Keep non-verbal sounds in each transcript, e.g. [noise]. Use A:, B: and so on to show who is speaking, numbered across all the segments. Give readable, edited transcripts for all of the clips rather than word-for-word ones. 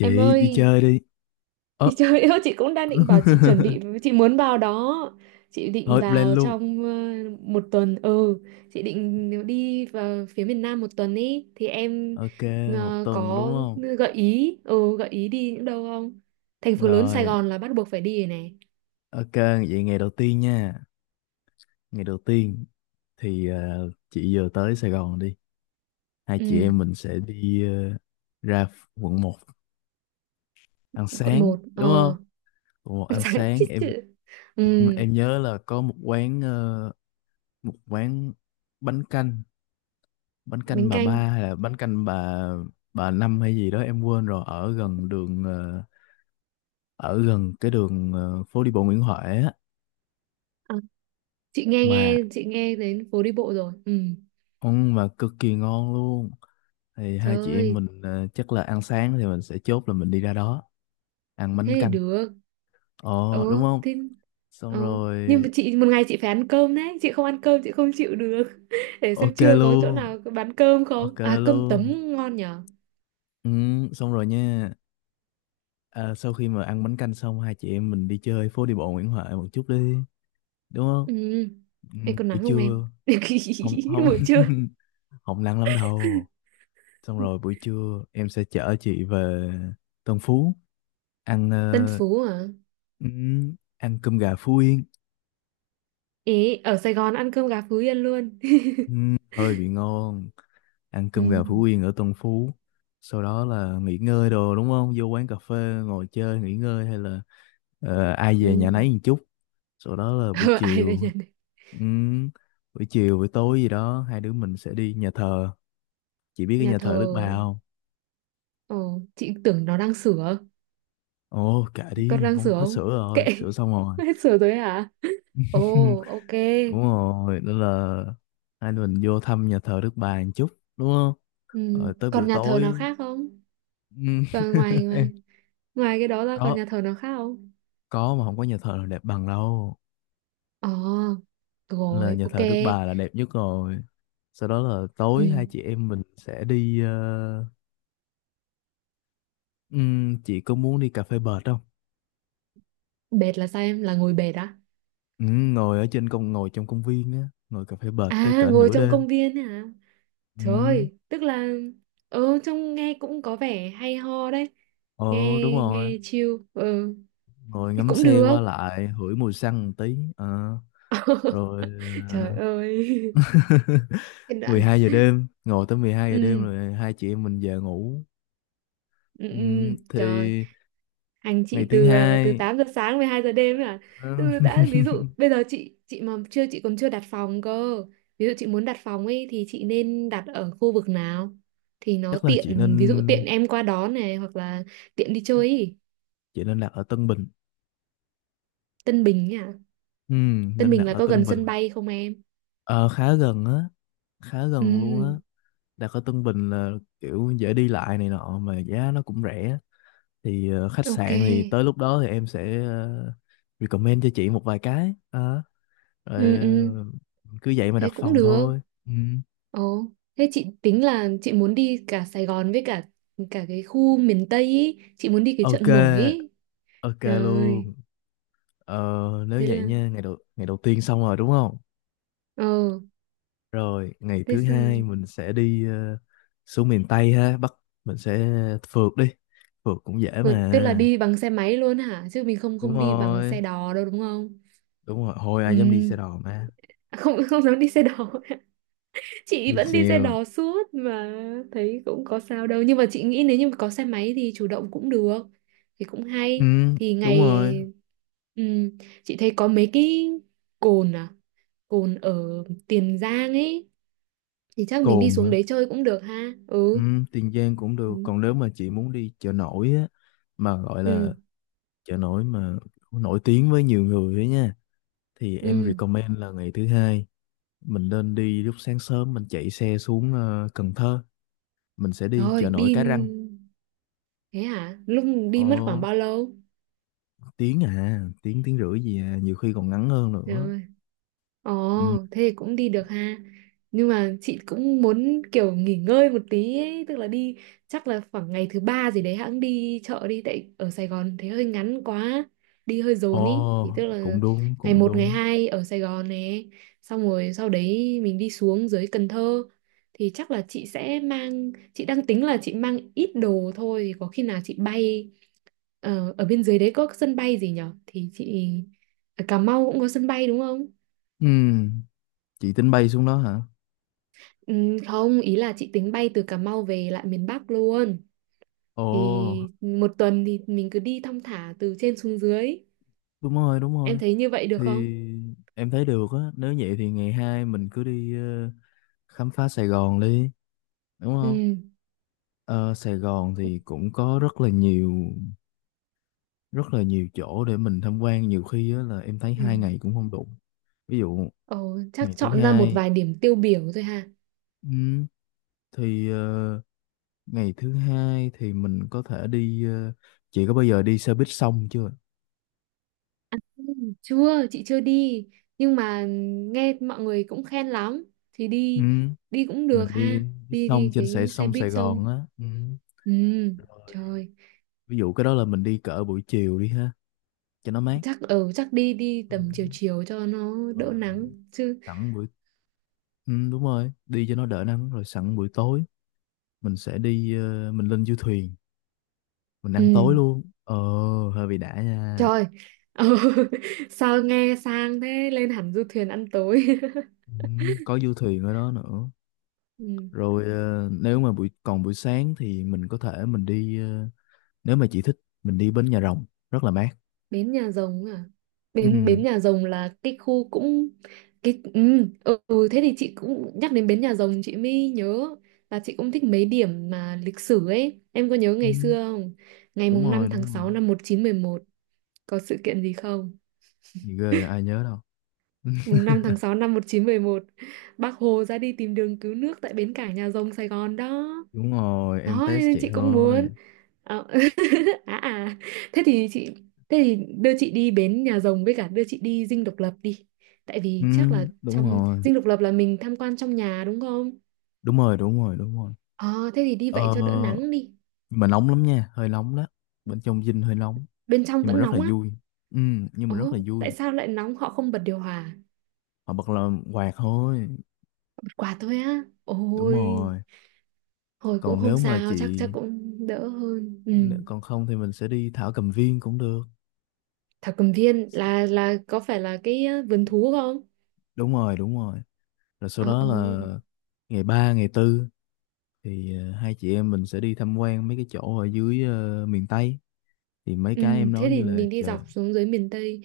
A: Em
B: đi
A: ơi,
B: chơi đi.
A: [laughs]
B: Ơ,
A: thì trời ơi chị cũng đang định bảo chị chuẩn
B: [laughs]
A: bị chị muốn vào đó. Chị định
B: thôi plan
A: vào
B: luôn.
A: trong một tuần. Ừ, chị định đi vào phía miền Nam một tuần ý thì em
B: Ok, một tuần đúng
A: có
B: không?
A: gợi ý đi những đâu không? Thành phố lớn Sài
B: Rồi,
A: Gòn là bắt buộc phải đi rồi này.
B: ok, vậy ngày đầu tiên nha. Ngày đầu tiên thì chị vừa tới Sài Gòn đi. Hai chị
A: Ừ,
B: em mình sẽ đi ra quận một ăn
A: quận
B: sáng,
A: một
B: đúng không?
A: Ờ,
B: Quận 1 ăn
A: [laughs] sáng
B: sáng,
A: chết chữ.
B: em
A: Ừ,
B: em nhớ là có một quán một quán bánh canh, bánh canh
A: bánh
B: bà ba
A: canh.
B: hay là bánh canh bà năm hay gì đó em quên rồi ở gần đường ở gần cái đường phố đi bộ Nguyễn Huệ á
A: À, chị nghe
B: mà
A: nghe, chị nghe đến phố đi bộ rồi. Ừ.
B: ăn mà cực kỳ ngon luôn. Thì
A: Trời
B: hai chị em
A: ơi,
B: mình chắc là ăn sáng thì mình sẽ chốt là mình đi ra đó ăn
A: thế
B: bánh
A: thì
B: canh,
A: được.
B: ờ đúng
A: Ừ
B: không?
A: thế,
B: Xong
A: ừ. Nhưng
B: rồi,
A: mà chị một ngày chị phải ăn cơm đấy, chị không ăn cơm chị không chịu được. [laughs] Để xem
B: ok
A: trưa có chỗ
B: luôn,
A: nào có bán cơm
B: ok
A: không, à cơm tấm
B: luôn,
A: ngon nhở.
B: ừ, xong rồi nha. À, sau khi mà ăn bánh canh xong hai chị em mình đi chơi phố đi bộ Nguyễn Huệ một chút đi, đúng không?
A: Ừ.
B: Ừ,
A: Ê, còn
B: buổi
A: nắng không em?
B: trưa không
A: [laughs]
B: không
A: Buổi trưa.
B: [laughs] không nắng lắm đâu. Xong rồi buổi trưa em sẽ chở chị về Tân Phú ăn
A: Tân Phú à?
B: ăn cơm gà Phú Yên.
A: Ý ở Sài Gòn ăn cơm gà Phú Yên luôn. [laughs]
B: Hơi bị ngon, ăn
A: Ừ,
B: cơm gà Phú Yên ở Tân Phú. Sau đó là nghỉ ngơi đồ đúng không, vô quán cà phê ngồi chơi nghỉ ngơi hay là ai về
A: ừ.
B: nhà nấy một chút. Sau đó là buổi
A: Ờ, ai về
B: chiều,
A: nhà,
B: ừm, buổi chiều buổi tối gì đó hai đứa mình sẽ đi nhà thờ. Chị biết cái
A: nhà
B: nhà
A: thờ.
B: thờ Đức Bà không?
A: ờ chị tưởng nó đang sửa,
B: Ồ kệ
A: con
B: đi,
A: đang
B: không
A: sửa
B: hết sữa
A: không, kệ.
B: rồi, sữa xong rồi.
A: [laughs] Hết sửa rồi hả?
B: [laughs]
A: Ồ, ok.
B: Đúng rồi, nên là hai đứa mình vô thăm nhà thờ Đức Bà một chút, đúng không?
A: Ừ.
B: Rồi tới
A: Còn
B: buổi
A: nhà thờ nào
B: tối,
A: khác không?
B: ừm,
A: Còn ngoài
B: [laughs]
A: ngoài ngoài cái đó ra còn
B: có
A: nhà thờ nào khác không?
B: có mà không có nhà thờ nào đẹp bằng đâu,
A: Ờ,
B: là
A: rồi,
B: nhà
A: ok.
B: thờ Đức Bà là đẹp nhất rồi. Sau đó là tối
A: Ừ.
B: hai chị em mình sẽ đi chị có muốn đi cà phê bệt không?
A: Bệt là sao em? Là ngồi bệt á?
B: Ngồi ở trên công, ngồi trong công viên á, ngồi cà phê bệt tới
A: À,
B: cỡ
A: ngồi
B: nửa
A: trong
B: đêm.
A: công viên ấy hả? Trời
B: Ừm,
A: ơi, tức là, ừ, trông nghe cũng có vẻ hay ho đấy. Nghe
B: ồ đúng rồi,
A: nghe chill. Ừ,
B: ngồi
A: thì
B: ngắm
A: cũng
B: xe qua
A: được.
B: lại hửi mùi xăng một tí. Ờ, rồi
A: [laughs] Trời
B: ờ,
A: ơi.
B: [laughs]
A: Cái đoạn.
B: 12 giờ đêm, ngồi tới 12 giờ đêm
A: Ừ.
B: rồi hai chị em mình về ngủ.
A: Ừ,
B: Ừ,
A: ừ, trời,
B: thì
A: hành
B: ngày
A: chị
B: thứ
A: từ từ
B: hai
A: 8 giờ sáng 12 giờ đêm ấy à.
B: ờ,
A: Ừ, đã
B: [laughs]
A: ví dụ bây giờ chị mà chưa chị còn chưa đặt phòng cơ. Ví dụ chị muốn đặt phòng ấy thì chị nên đặt ở khu vực nào thì nó
B: chắc là chị
A: tiện, ví dụ
B: nên
A: tiện em qua đón này hoặc là tiện đi chơi ý.
B: chị nên đặt ở Tân Bình.
A: Tân Bình ấy à?
B: Ừ,
A: Tân
B: nên
A: Bình
B: đặt
A: là
B: ở
A: có
B: Tân
A: gần
B: Bình,
A: sân bay không em?
B: ờ, khá gần á, khá gần luôn á.
A: Ừ,
B: Đặt ở Tân Bình là kiểu dễ đi lại này nọ mà giá nó cũng rẻ. Thì khách
A: ok.
B: sạn thì tới lúc đó thì em sẽ recommend cho chị một vài cái. Ờ, rồi
A: Ừ, ừ,
B: cứ vậy mà đặt
A: thế cũng
B: phòng
A: được.
B: thôi. Ừ.
A: Ồ, thế chị tính là chị muốn đi cả Sài Gòn với cả cả cái khu miền Tây ý. Chị muốn đi cái chợ
B: Ok,
A: nổi ý.
B: ok
A: Trời ơi,
B: luôn. Ờ, nếu
A: thế là
B: vậy nha, ngày đầu tiên xong rồi đúng không?
A: ờ,
B: Rồi, ngày
A: thế
B: thứ
A: xong
B: hai
A: rồi.
B: mình sẽ đi xuống miền Tây ha, Bắc mình sẽ phượt đi. Phượt cũng dễ
A: Ờ, tức là
B: mà.
A: đi bằng xe máy luôn hả? Chứ mình không
B: Đúng
A: không đi bằng
B: rồi,
A: xe đò đâu đúng không?
B: đúng rồi, hồi
A: Ừ,
B: ai dám đi xe đò mà.
A: à, không, [laughs] không dám đi xe đò. [laughs] Chị
B: Đi
A: vẫn đi xe
B: xèo.
A: đò suốt mà thấy cũng có sao đâu. Nhưng mà chị nghĩ nếu như có xe máy thì chủ động cũng được. Thì cũng
B: Ừ,
A: hay. Thì
B: đúng
A: ngày,
B: rồi.
A: ừ, chị thấy có mấy cái cồn à? Cồn ở Tiền Giang ấy thì chắc mình đi
B: Cồn hả?
A: xuống đấy chơi cũng được ha.
B: Ừ,
A: Ừ.
B: Tiền Giang cũng được,
A: Ừ.
B: còn nếu mà chị muốn đi chợ nổi á mà gọi là
A: ừ
B: chợ nổi mà nổi tiếng với nhiều người ấy nha, thì em
A: ừ
B: recommend là ngày thứ hai mình nên đi lúc sáng sớm, mình chạy xe xuống Cần Thơ, mình sẽ đi
A: rồi
B: chợ nổi
A: đi,
B: Cái Răng.
A: thế hả lúc đi
B: Ồ.
A: mất khoảng bao lâu?
B: Tiếng à, tiếng tiếng rưỡi gì à, nhiều khi còn ngắn hơn nữa.
A: Rồi.
B: Ừ.
A: Ồ, thế thì cũng đi được ha. Nhưng mà chị cũng muốn kiểu nghỉ ngơi một tí ấy, tức là đi chắc là khoảng ngày thứ ba gì đấy hãng đi chợ đi, tại ở Sài Gòn thế hơi ngắn quá, đi hơi
B: Ồ
A: dồn ý. Thì tức là
B: cũng đúng,
A: ngày
B: cũng
A: một ngày
B: đúng.
A: 2 ở Sài Gòn này, xong rồi sau đấy mình đi xuống dưới Cần Thơ thì chắc là chị sẽ mang, chị đang tính là chị mang ít đồ thôi thì có khi nào chị bay, ở bên dưới đấy có sân bay gì nhở. Thì chị ở Cà Mau cũng có sân bay đúng không?
B: Ừ. Chị tính bay xuống đó hả?
A: Ừ, không, ý là chị tính bay từ Cà Mau về lại miền Bắc luôn. Thì
B: Ồ
A: một tuần thì mình cứ đi thong thả từ trên xuống dưới.
B: đúng rồi, đúng
A: Em
B: rồi.
A: thấy như vậy được
B: Thì
A: không?
B: em thấy được á, nếu vậy thì ngày hai mình cứ đi khám phá Sài Gòn đi, đúng không?
A: Ừ.
B: Ờ, Sài Gòn thì cũng có rất là nhiều, rất là nhiều chỗ để mình tham quan, nhiều khi á là em thấy hai ngày
A: Ừ.
B: cũng không đủ. Ví dụ
A: Ồ,
B: ngày
A: chắc
B: thứ
A: chọn ra một
B: hai,
A: vài điểm tiêu biểu thôi ha.
B: ừ, thì ờ, ngày thứ hai thì mình có thể đi chị có bao giờ đi xe buýt sông chưa?
A: Ừ, chưa, chị chưa đi. Nhưng mà nghe mọi người cũng khen lắm. Thì
B: Ừ,
A: đi, đi cũng được
B: mình đi
A: ha.
B: buýt
A: Đi
B: sông
A: đi
B: trên
A: cái xe
B: sông
A: buýt
B: Sài
A: xong.
B: Gòn á. Ừ.
A: Ừ,
B: Rồi,
A: trời.
B: ví dụ cái đó là mình đi cỡ buổi chiều đi ha, cho nó mát.
A: Chắc ở, chắc đi đi
B: Ừ.
A: tầm chiều chiều cho nó đỡ
B: Rồi,
A: nắng chứ.
B: sẵn buổi đúng rồi, đi cho nó đỡ nắng rồi sẵn buổi tối mình sẽ đi mình lên du thuyền, mình
A: Ừ.
B: ăn tối luôn. Ờ hơi bị đã nha.
A: Trời, ừ. [laughs] Sao nghe sang thế, lên hẳn du thuyền ăn tối.
B: Ừ, có du thuyền ở đó nữa.
A: [laughs] Ừ.
B: Rồi nếu mà buổi sáng thì mình có thể mình đi nếu mà chị thích mình đi bến Nhà Rồng, rất là mát.
A: Bến Nhà Rồng à? Bến
B: Ừ,
A: Bến Nhà Rồng là cái khu cũng cái, ừ, ừ ừ, thế thì chị cũng nhắc đến Bến Nhà Rồng chị mới nhớ là chị cũng thích mấy điểm mà lịch sử ấy. Em có nhớ
B: ừ,
A: ngày xưa không? Ngày
B: đúng
A: mùng
B: rồi
A: 5 tháng
B: đúng rồi.
A: 6 năm 1911 có sự kiện gì không?
B: Gì ghê ai nhớ đâu.
A: 5/6/1911 Bác Hồ ra đi tìm đường cứu nước tại bến cảng Nhà Rồng Sài Gòn đó.
B: Đúng rồi, em
A: Đó
B: test
A: nên
B: chị
A: chị cũng
B: ơi.
A: muốn. Ờ, [laughs] à, à, thế thì chị, thế thì đưa chị đi bến Nhà Rồng với cả đưa chị đi Dinh Độc Lập đi, tại
B: Ừ,
A: vì chắc là
B: đúng
A: trong
B: rồi,
A: Dinh Độc Lập là mình tham quan trong nhà đúng không.
B: đúng rồi, đúng rồi, đúng rồi.
A: Ờ thế thì đi vậy
B: Ờ,
A: cho đỡ nắng đi.
B: nhưng mà nóng lắm nha, hơi nóng đó, bên trong dinh hơi nóng
A: Bên trong
B: nhưng mà
A: vẫn
B: rất là
A: nóng á?
B: vui. Ừ, nhưng mà rất là
A: Ồ tại
B: vui.
A: sao lại nóng, họ không bật điều hòa?
B: Họ bật là quạt thôi.
A: Bật quạt thôi á?
B: Đúng
A: Ôi
B: rồi.
A: hồi cũng
B: Còn
A: không
B: nếu mà
A: sao, chắc
B: chị,
A: chắc cũng đỡ hơn. Ừ.
B: nếu- còn không thì mình sẽ đi Thảo Cầm Viên cũng được.
A: Thảo Cầm Viên là có phải là cái vườn thú không?
B: Đúng rồi, đúng rồi. Rồi sau
A: Ờ,
B: đó
A: ờ.
B: là ngày 3 ngày tư thì hai chị em mình sẽ đi tham quan mấy cái chỗ ở dưới miền Tây, thì mấy
A: Ừ,
B: cái em
A: thế
B: nói như
A: thì
B: là
A: mình đi
B: chợ.
A: dọc xuống dưới miền Tây.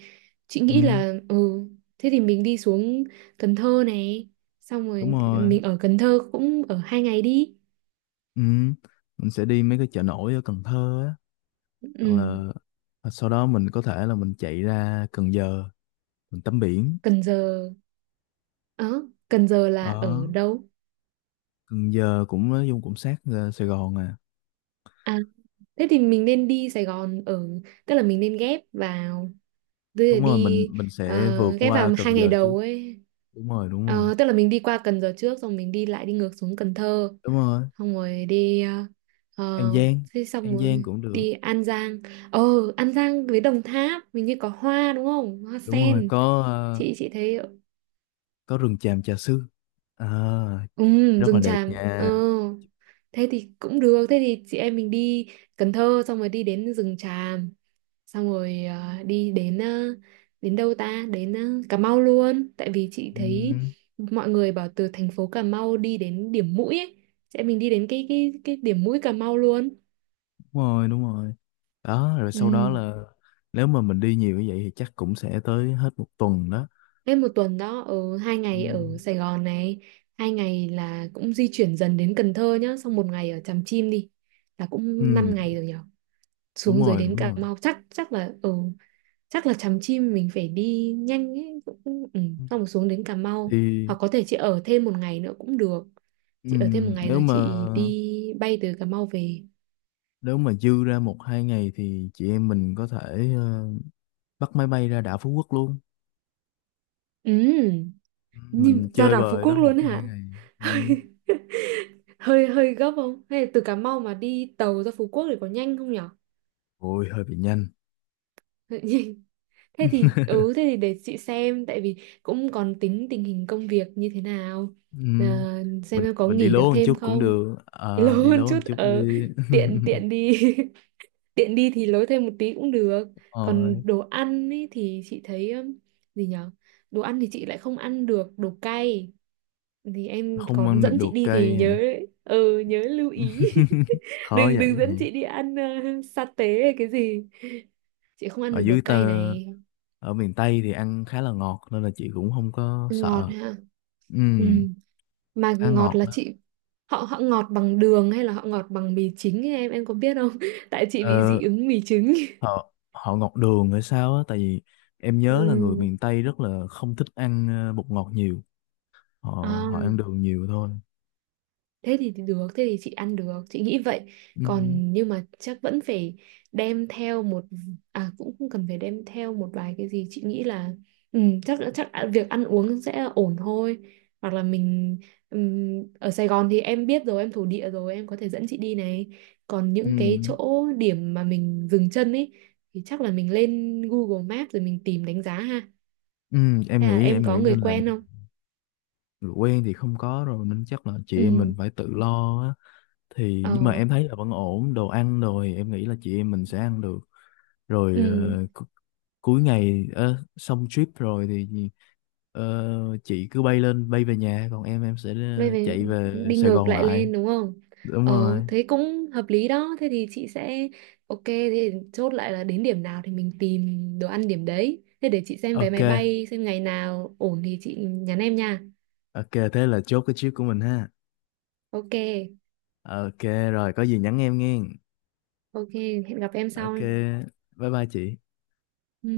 A: Chị
B: Ừ
A: nghĩ là, ừ, thế thì mình đi xuống Cần Thơ này, xong
B: đúng
A: rồi
B: rồi.
A: mình ở Cần Thơ cũng ở 2 ngày đi.
B: Ừ, mình sẽ đi mấy cái chợ nổi ở Cần Thơ á. Hoặc
A: Ừ,
B: là hoặc sau đó mình có thể là mình chạy ra Cần Giờ mình tắm biển.
A: Cần Giờ, ờ, Cần Giờ là
B: Ở
A: ở đâu?
B: Cần Giờ cũng nói chung cũng sát Sài Gòn à.
A: À, thế thì mình nên đi Sài Gòn ở, tức là mình nên ghép vào, tức là
B: Đúng rồi, mình
A: đi
B: mình sẽ vượt
A: ghép
B: qua
A: vào
B: Cần
A: 2 ngày
B: Giờ chứ.
A: đầu ấy.
B: Đúng rồi, đúng rồi,
A: Ờ, tức là mình đi qua Cần Giờ trước, xong mình đi lại đi ngược xuống Cần Thơ,
B: đúng rồi,
A: xong rồi đi
B: An
A: ờ,
B: Giang.
A: thế xong
B: An Giang
A: rồi
B: cũng được.
A: đi An Giang. Ờ, An Giang với Đồng Tháp mình như có hoa đúng không, hoa
B: Đúng rồi,
A: sen?
B: có
A: Chị thấy,
B: có rừng tràm Trà Sư à,
A: ừ,
B: rất là
A: rừng
B: đẹp
A: tràm. Ờ
B: nha.
A: Thế thì cũng được, thế thì chị em mình đi Cần Thơ xong rồi đi đến rừng tràm, xong rồi đi đến đến đâu ta, đến Cà Mau luôn tại vì chị
B: Ừ,
A: thấy mọi người bảo từ thành phố Cà Mau đi đến điểm mũi ấy, chị em mình đi đến cái điểm mũi Cà Mau luôn.
B: đúng rồi, đúng rồi. Đó rồi sau đó
A: Ừ.
B: là, nếu mà mình đi nhiều như vậy thì chắc cũng sẽ tới hết một tuần đó.
A: Lên một tuần đó, ở hai
B: Ừ,
A: ngày ở Sài Gòn này, 2 ngày là cũng di chuyển dần đến Cần Thơ nhá, xong một ngày ở Tràm Chim đi. Là
B: ừ,
A: cũng 5 ngày rồi nhở.
B: đúng
A: Xuống dưới
B: rồi,
A: đến
B: đúng
A: Cà
B: rồi.
A: Mau chắc chắc là ở, chắc là Tràm Chim mình phải đi nhanh ấy cũng, ừ, xong rồi xuống đến Cà Mau.
B: Thì
A: Hoặc có thể chị ở thêm một ngày nữa cũng được.
B: ừ,
A: Chị ở thêm một ngày
B: nếu
A: rồi
B: mà,
A: chị đi bay từ Cà Mau về.
B: nếu mà dư ra một hai ngày thì chị em mình có thể bắt máy bay ra đảo Phú Quốc luôn.
A: Ừ.
B: Ừ, mình
A: Nhìn ra
B: chơi
A: đảo Phú
B: bời
A: Quốc
B: đó một
A: luôn
B: hai
A: hả?
B: ngày. Ừ.
A: [laughs] Hơi hơi hơi gấp không? Hay là từ Cà Mau mà đi tàu ra Phú Quốc thì có nhanh không nhở?
B: Ôi hơi bị nhanh.
A: Hơi nhanh. Thế thì ừ thế thì để chị xem tại vì cũng còn tính tình hình công việc như thế nào.
B: Ừ.
A: Ờ, xem
B: mình
A: em có
B: mình đi
A: nghỉ được
B: lố một
A: thêm
B: chút cũng
A: không?
B: được.
A: [laughs] Lâu
B: Ờ, đi
A: hơn
B: lố một
A: chút.
B: chút
A: Ờ,
B: đi.
A: tiện
B: [laughs]
A: tiện đi. [laughs] Tiện đi thì lối thêm một tí cũng được.
B: Ờ,
A: Còn đồ ăn ý thì chị thấy, gì nhở? Đồ ăn thì chị lại không ăn được đồ cay, thì em
B: không
A: có
B: ăn được
A: dẫn chị
B: đồ
A: đi thì
B: cây hả?
A: nhớ. Ừ nhớ lưu ý.
B: [laughs]
A: [laughs]
B: Khó
A: đừng đừng
B: vậy.
A: dẫn chị đi ăn sa tế hay cái gì, chị không ăn
B: Ở
A: được đồ
B: dưới tơ,
A: cay này.
B: ở miền Tây thì ăn khá là ngọt nên là chị cũng không có
A: Ngọt
B: sợ.
A: ha.
B: Ừ
A: Ừ. Mà
B: khá
A: ngọt
B: ngọt
A: là
B: đó.
A: chị, họ họ ngọt bằng đường hay là họ ngọt bằng mì chính ấy, em có biết không? [laughs] Tại chị bị
B: Ờ,
A: dị ứng mì trứng.
B: họ họ ngọt đường hay sao á, tại vì em
A: [laughs]
B: nhớ là người
A: Ừ.
B: miền Tây rất là không thích ăn bột ngọt nhiều, họ họ ăn
A: À.
B: đường nhiều thôi.
A: Thế thì được, thế thì chị ăn được chị nghĩ vậy.
B: Ừ,
A: Còn nhưng mà chắc vẫn phải đem theo một, à cũng không cần phải đem theo một vài cái gì, chị nghĩ là, ừ, chắc chắc việc ăn uống sẽ ổn thôi. Hoặc là mình, ở Sài Gòn thì em biết rồi, em thổ địa rồi, em có thể dẫn chị đi này. Còn
B: ừ,
A: những cái chỗ điểm mà mình dừng chân ấy thì chắc là mình lên Google Maps rồi mình tìm đánh giá ha.
B: ừ, em
A: Hay là
B: nghĩ
A: em
B: em
A: có
B: nghĩ
A: người
B: nên là
A: quen không?
B: quen thì không có rồi nên chắc là chị em mình
A: Ừ.
B: phải tự lo á. Thì nhưng mà
A: Ờ.
B: em thấy là vẫn ổn, đồ ăn đồ thì em nghĩ là chị em mình sẽ ăn được. Rồi
A: Ừ.
B: cu- cuối ngày xong trip rồi thì chị cứ bay lên bay về nhà, còn em sẽ
A: Vậy phải
B: chạy về
A: đi
B: Sài
A: ngược
B: Gòn
A: lại
B: lại.
A: lên đúng không?
B: Đúng
A: Ờ
B: rồi.
A: thế cũng hợp lý đó, thế thì chị sẽ, ok thế thì chốt lại là đến điểm nào thì mình tìm đồ ăn điểm đấy, thế để chị xem vé
B: Ok,
A: máy bay xem ngày nào ổn thì chị nhắn em nha.
B: ok thế là chốt cái trip của mình ha.
A: Ok.
B: Ok. Rồi có gì nhắn em nghe.
A: Ok. Hẹn gặp em sau.
B: Ok, bye bye chị.
A: Ừ.